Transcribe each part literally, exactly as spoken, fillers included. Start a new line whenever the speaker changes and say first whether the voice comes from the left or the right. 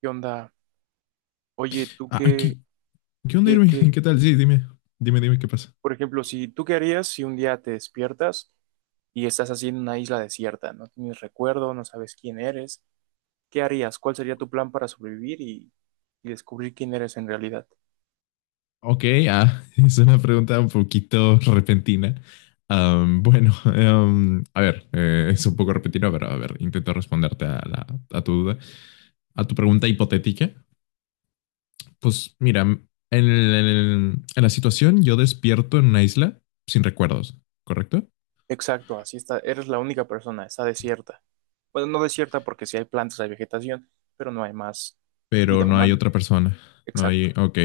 right: ¿Qué onda? Oye, ¿tú
left: Ah,
right: qué,
left: ¿qué, Qué onda,
right: qué,
left: Irving?
right: qué?
left: ¿Qué tal? Sí, dime, dime, dime qué pasa.
right: Por ejemplo, si ¿tú qué harías si un día te despiertas y estás así en una isla desierta, no tienes recuerdo, no sabes quién eres? ¿Qué harías? ¿Cuál sería tu plan para sobrevivir y, y descubrir quién eres en realidad?
left: Ok, ah, es una pregunta un poquito repentina. Am, bueno, em, a ver, eh, es un poco repentino, pero a ver, intento responderte a, la- a tu duda, a tu pregunta hipotética. Pues mira, en, el- en el- en la situación yo despierto en una isla sin recuerdos, ¿correcto?
right: Exacto, así está, eres la única persona, está desierta. Bueno, no desierta porque sí hay plantas, hay vegetación, pero no hay más
left: Pero
right: vida
left: no hay
right: humana.
left: otra persona, no
right: Exacto,
left: hay, ok.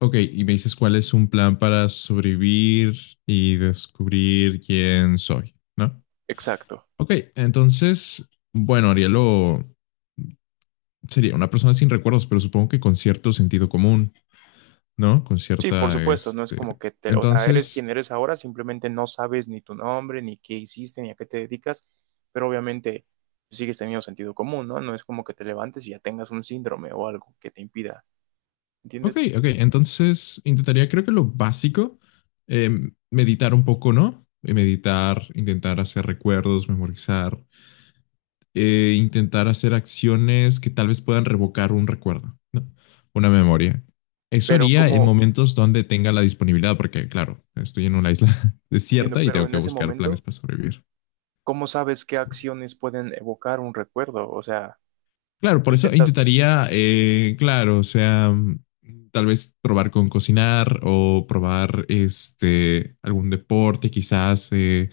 left: Ok, y me dices cuál es un plan para sobrevivir y descubrir quién soy, ¿no?
right: exacto.
left: Ok, entonces, bueno, Arielo sería una persona sin recuerdos, pero supongo que con cierto sentido común, ¿no? Con
right: Sí, por
left: cierta,
right: supuesto, no es como
left: este...
right: que te, o sea, eres
left: Entonces,
right: quien eres ahora, simplemente no sabes ni tu nombre, ni qué hiciste, ni a qué te dedicas, pero obviamente sigues teniendo sentido común, ¿no? No es como que te levantes y ya tengas un síndrome o algo que te impida,
left: ok,
right: ¿entiendes?
left: ok, entonces intentaría, creo que lo básico, eh, meditar un poco, ¿no? Eh, Meditar, intentar hacer recuerdos, memorizar, eh, intentar hacer acciones que tal vez puedan revocar un recuerdo, ¿no? Una memoria. Eso
right: Pero
left: haría en
right: como,
left: momentos donde tenga la disponibilidad, porque claro, estoy en una isla
right: entiendo,
left: desierta y
right: pero
left: tengo
right: en
left: que
right: ese
left: buscar planes
right: momento,
left: para sobrevivir.
right: ¿cómo sabes qué acciones pueden evocar un recuerdo? O sea,
left: Claro, por eso
right: intentas,
left: intentaría, eh, claro, o sea, mm, tal vez probar con cocinar o probar este algún deporte, quizás eh,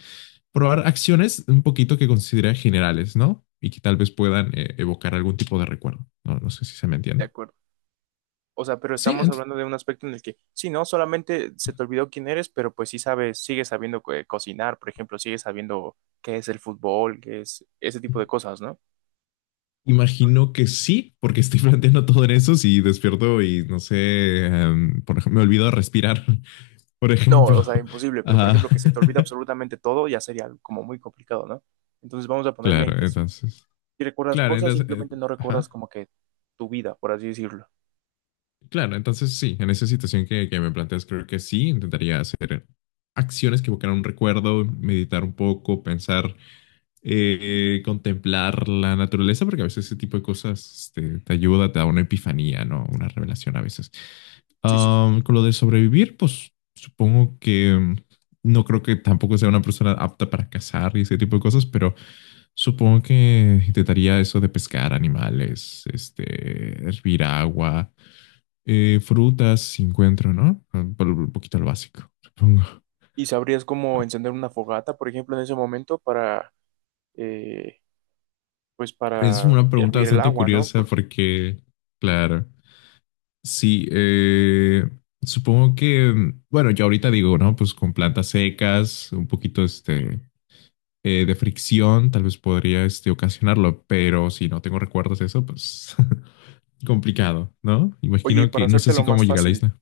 left: probar acciones un poquito que considera generales, ¿no? Y que tal vez puedan eh, evocar algún tipo de recuerdo. No, no sé si se me
right: de
left: entiende.
right: acuerdo. O sea, pero
left: Sí,
right: estamos
left: ent-
right: hablando de un aspecto en el que, sí, no, solamente se te olvidó quién eres, pero pues sí sabes, sigues sabiendo co- eh, cocinar, por ejemplo, sigues sabiendo qué es el fútbol, qué es ese tipo de cosas, ¿no?
left: imagino que sí, porque estoy planteando todo en eso si despierto y no sé, em, por ejemplo, me olvido de respirar, por
right: No,
left: ejemplo.
right: o sea, imposible, pero por
left: Ah,
right: ejemplo, que se te olvida absolutamente todo, ya sería algo como muy complicado, ¿no? Entonces vamos a ponerle
left: claro,
right: en que sí,
left: entonces.
right: si recuerdas
left: Claro,
right: cosas,
left: entonces, eh,
right: simplemente no recuerdas
left: ajá.
right: como que tu vida, por así decirlo.
left: Claro, entonces sí, en esa situación que, que me planteas, creo que sí, intentaría hacer acciones que evocaran un recuerdo, meditar un poco, pensar eh, contemplar la naturaleza, porque a veces ese tipo de cosas este, te ayuda, te da una epifanía, ¿no? Una revelación a veces.
right: Sí, sí, sí.
left: Ah, con lo de sobrevivir, pues supongo que mm, no creo que tampoco sea una persona apta para cazar y ese tipo de cosas, pero supongo que intentaría eso de pescar animales, este, hervir agua, eh, frutas, si encuentro, ¿no? Un po- un poquito lo básico, supongo.
right: ¿Y sabrías cómo
left: Ah,
right: encender una fogata, por ejemplo, en ese momento para, eh, pues
left: es
right: para
left: una pregunta
right: hervir el
left: bastante
right: agua, ¿no?
left: curiosa
right: Porque...
left: porque, claro. Sí, eh, supongo que, bueno, yo ahorita digo, ¿no? Pues con plantas secas, un poquito este, eh, de fricción, tal vez podría este, ocasionarlo, pero si no tengo recuerdos de eso, pues complicado, ¿no?
right: Oye, y
left: Imagino
right: para
left: que, no sé
right: hacértelo
left: si cómo
right: más
left: llega a la
right: fácil,
left: isla.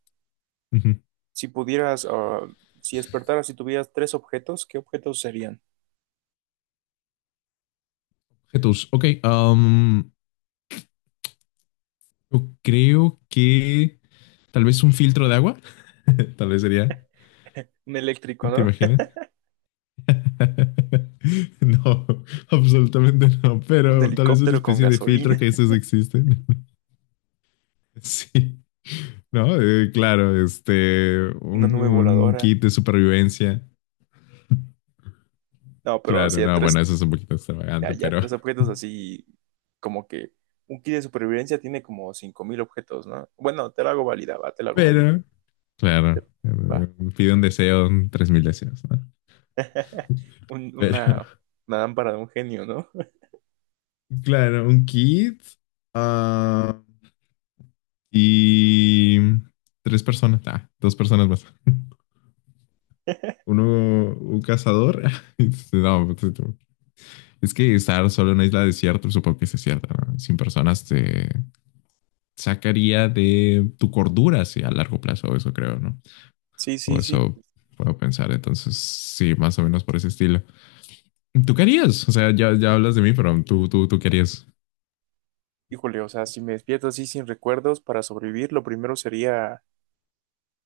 left: Ujú.
right: si pudieras, ah, si despertaras y tuvieras tres objetos, ¿qué objetos serían?
left: Jesús, ok, am, yo creo que tal vez un filtro de agua, tal vez sería,
right: Un eléctrico,
left: ¿te
right: ¿no?
left: imaginas? No, absolutamente no,
right: Un
left: pero tal vez una
right: helicóptero con
left: especie de filtro que
right: gasolina,
left: esos existen. Sí, no, Eh, claro, este,
right: una
left: un,
right: nube
left: un
right: voladora.
left: kit de supervivencia.
right: No, pero
left: Claro,
right: así a
left: no, bueno,
right: tres,
left: eso es un poquito
right: ya,
left: extravagante,
right: ya
left: pero,
right: tres objetos así como que un kit de supervivencia tiene como cinco mil objetos, ¿no? Bueno, te la hago válida, va, te la hago válida.
left: pero, claro,
right: Pero,
left: eh,
right: va.
left: pide un deseo, un- tres mil deseos, ¿no?
right: Un-
left: Pero,
right: una, una lámpara de un genio, ¿no?
left: claro, un kit ah, y tres personas, ah, dos personas más. Uno, un cazador. No, pues, es que estar solo en una isla desierta, supongo que sí es desierta, ¿no? Sin personas te sacaría de tu cordura, sí, a largo plazo, eso creo, ¿no?
right: Sí,
left: O
right: sí, sí.
left: eso puedo pensar, entonces sí, más o menos por ese estilo. ¿Tú querías? O sea, ya, ya hablas de mí, pero tú, tú, tú querías.
right: Híjole, o sea, si me despierto así sin recuerdos para sobrevivir, lo primero sería,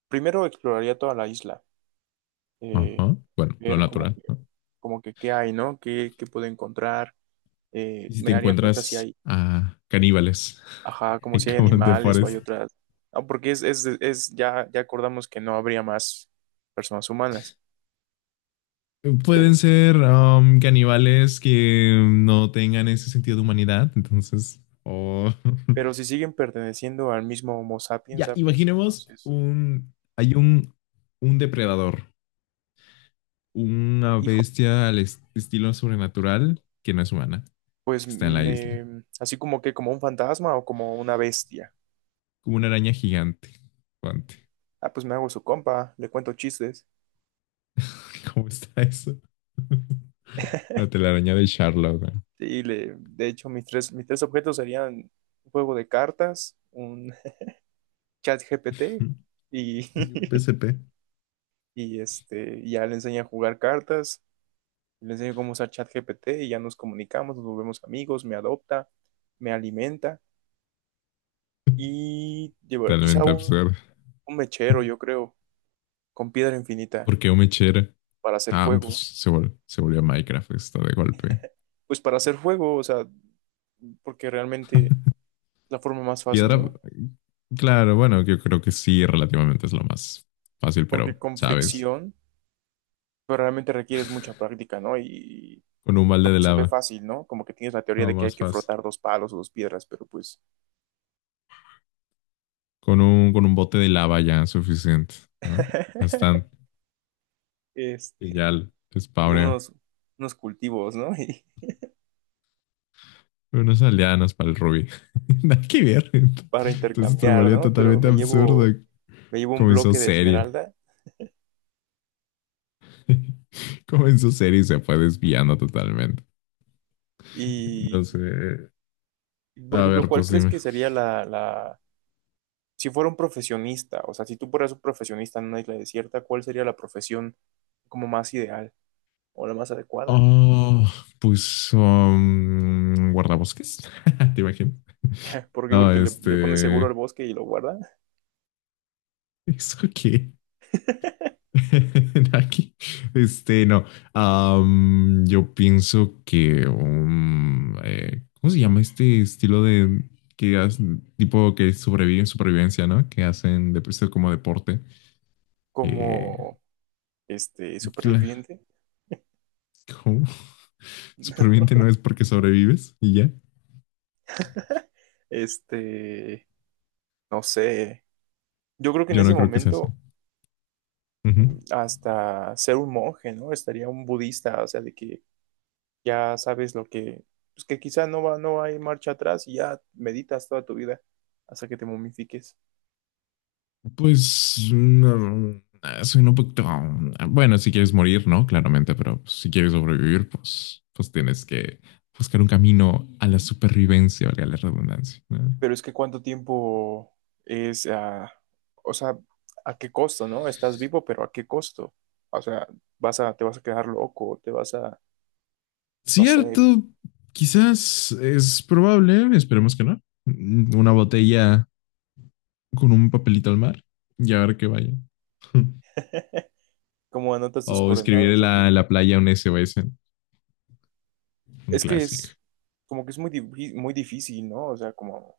right: primero exploraría toda la isla. Eh,
left: Ajá. Bueno, lo
right: ver como
left: natural,
right: que,
left: ¿no?
right: como que qué hay, ¿no? ¿Qué, qué puedo encontrar? Eh,
left: Y si
right: me
left: te
right: daría cuenta si
left: encuentras
right: hay,
left: a caníbales,
right: ajá, como si hay
left: como en The
right: animales o hay
left: Forest.
right: otras. Ah, porque es, es, es, ya, ya acordamos que no habría más personas humanas,
left: Pueden
right: pero,
left: ser um, caníbales que no tengan ese sentido de humanidad, entonces, o oh.
right: pero si siguen perteneciendo al mismo Homo sapiens
left: Ya,
right: sapiens,
left: imaginemos
right: entonces,
left: un, hay un, un depredador, una
right: hijo,
left: bestia al est- estilo sobrenatural que no es humana,
right: pues
left: que está en la isla,
right: me, así como que como un fantasma o como una bestia.
left: como una araña gigante. Guante.
right: Ah, pues me hago su compa, le cuento chistes.
left: ¿Cómo está eso? La telaraña de Charlotte.
right: Y le, de hecho, mis tres, mis tres objetos serían un juego de cartas, un ChatGPT
left: ¿No?
right: y,
left: Y un P S P.
right: y este, ya le enseña a jugar cartas, le enseño cómo usar ChatGPT y ya nos comunicamos, nos volvemos amigos, me adopta, me alimenta y llevo quizá
left: Totalmente
right: un,
left: absurdo.
right: un mechero, yo creo, con piedra infinita
left: ¿Por qué un mechero?
right: para hacer
left: Ah, pues
right: fuego.
left: se, vol- se volvió Minecraft esto de golpe.
right: Pues para hacer fuego, o sea, porque realmente es la forma más fácil,
left: Piedra,
right: ¿no?
left: claro, bueno, yo creo que sí, relativamente es lo más fácil,
right: Porque
left: pero,
right: con
left: ¿sabes?
right: fricción, pero realmente requieres mucha práctica, ¿no? Y,
left: Con un
right: por
left: balde de
right: ejemplo, se ve
left: lava.
right: fácil, ¿no? Como que tienes la teoría
left: No,
right: de que hay
left: más
right: que
left: fácil.
right: frotar dos palos o dos piedras, pero pues...
left: Con un, con un bote de lava ya es suficiente, ¿no? Bastante. Y ya
right: Este,
left: l-
right: y
left: Spawné
right: unos, unos cultivos, ¿no? Y
left: unas aldeanas para el ruby. Nada que ver.
right: para
left: Entonces se
right: intercambiar,
left: volvió
right: ¿no? Pero
left: totalmente
right: me
left: absurdo.
right: llevo, me llevo un
left: Comenzó
right: bloque de
left: serio.
right: esmeralda
left: Comenzó serio y se fue desviando totalmente.
right: y,
left: No sé.
right: por
left: A
right: ejemplo,
left: ver,
right: ¿cuál
left: pues
right: crees
left: dime.
right: que sería la, la, si fuera un profesionista, o sea, si tú fueras un profesionista en una isla desierta, ¿cuál sería la profesión como más ideal o la más adecuada?
left: Oh, pues um, guardabosques. ¿Te imaginas?
right: ¿Por qué?
left: No,
right: Porque le, le pones seguro al
left: este.
right: bosque y lo guarda
left: ¿Eso qué? Aquí, este, no. Am, yo pienso que, um, eh, ¿cómo se llama este estilo de que hacen- tipo que sobreviven supervivencia, ¿no? Que hacen de esto como deporte. Eh,
right: como, este,
left: y cla-
right: superviviente,
left: ¿cómo?
right: ¿no?
left: Superviviente no es porque sobrevives y ya.
right: Este, no sé. Yo creo que en
left: Yo
right: ese
left: no creo que se hace.
right: momento hasta ser un monje, ¿no? Estaría un budista, o sea, de que ya sabes lo que, pues que quizá no va, no hay marcha atrás y ya meditas toda tu vida hasta que te momifiques.
left: Pues no, ah, soy un poquito... Ah, bueno, si quieres morir, ¿no? Claramente, pero pues, si quieres sobrevivir, pues, pues tienes que buscar un camino a la supervivencia, valga la redundancia, ¿no?
right: Pero es que cuánto tiempo es, ah, o sea, a qué costo, ¿no? Estás vivo, pero a qué costo. O sea, vas a, te vas a quedar loco, te vas a, no sé,
left: Cierto, quizás es probable, esperemos que no. Una botella con un papelito al mar y a ver qué vaya.
right: cómo anotas tus
left: O escribir
right: coordenadas,
left: en
right: ¿ok?
left: la, la playa un S O S, un
right: Es que
left: clásico.
right: es como que es muy, di- muy difícil, ¿no? O sea, como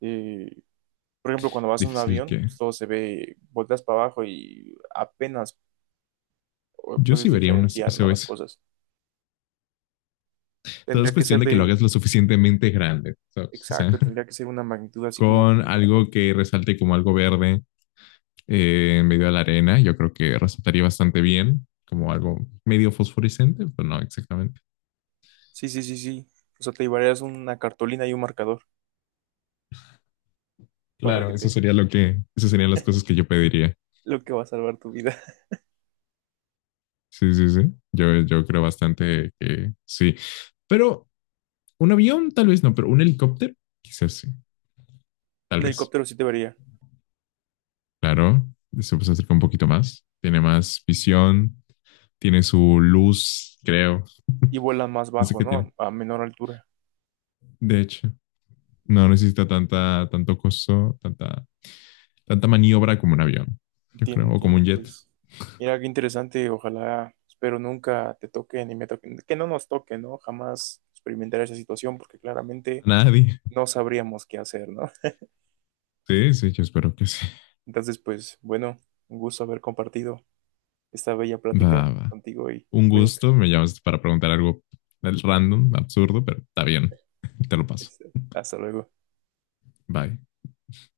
right: eh, por ejemplo, cuando vas en un
left: Difícil
right: avión,
left: que...
right: pues todo se ve, volteas para abajo y apenas
left: Yo sí
right: puedes
left: vería un
right: diferenciar, ¿no? Las
left: S O S.
right: cosas.
left: Todo es
right: Tendría que
left: cuestión
right: ser
left: de que lo
right: de,
left: hagas lo suficientemente grande, ¿sabes? O sea,
right: exacto, tendría que ser una magnitud así como
left: con
right: muy
left: algo
right: grandota.
left: que resalte como algo verde eh, en medio de la arena, yo creo que resaltaría bastante bien, como algo medio fosforescente, pero no exactamente.
right: Sí, sí, sí, sí. O sea, te llevarías una cartulina y un marcador para
left: Claro,
right: que
left: eso
right: te,
left: sería lo que, esas serían las cosas que yo pediría.
right: lo que va a salvar tu vida.
left: Sí, sí, sí. Yo, yo creo bastante que sí. Pero un avión, tal vez no, pero un helicóptero, quizás sí, tal
right: Un
left: vez.
right: helicóptero sí te vería.
left: Claro, se puede acercar un poquito más. Tiene más visión, tiene su luz, creo.
right: Y vuelan más
left: No sé
right: bajo,
left: qué tiene.
right: ¿no? A menor altura.
left: De hecho, no necesita tanta, tanto costo, tanta, tanta maniobra como un avión, yo
right: Entiendo,
left: creo, o como un
right: entiendo,
left: jet.
right: pues. Mira qué interesante, ojalá, espero nunca te toque ni me toquen, que no nos toque, ¿no? Jamás experimentar esa situación porque claramente
left: A nadie.
right: no sabríamos qué hacer, ¿no?
left: Sí, sí, yo espero que sí.
right: Entonces, pues bueno, un gusto haber compartido esta bella
left: Va,
right: plática
left: va.
right: contigo y
left: Un
right: cuídate.
left: gusto, me llamas para preguntar algo random, absurdo, pero está bien. Te lo paso.
right: Este, hasta luego.
left: Bye.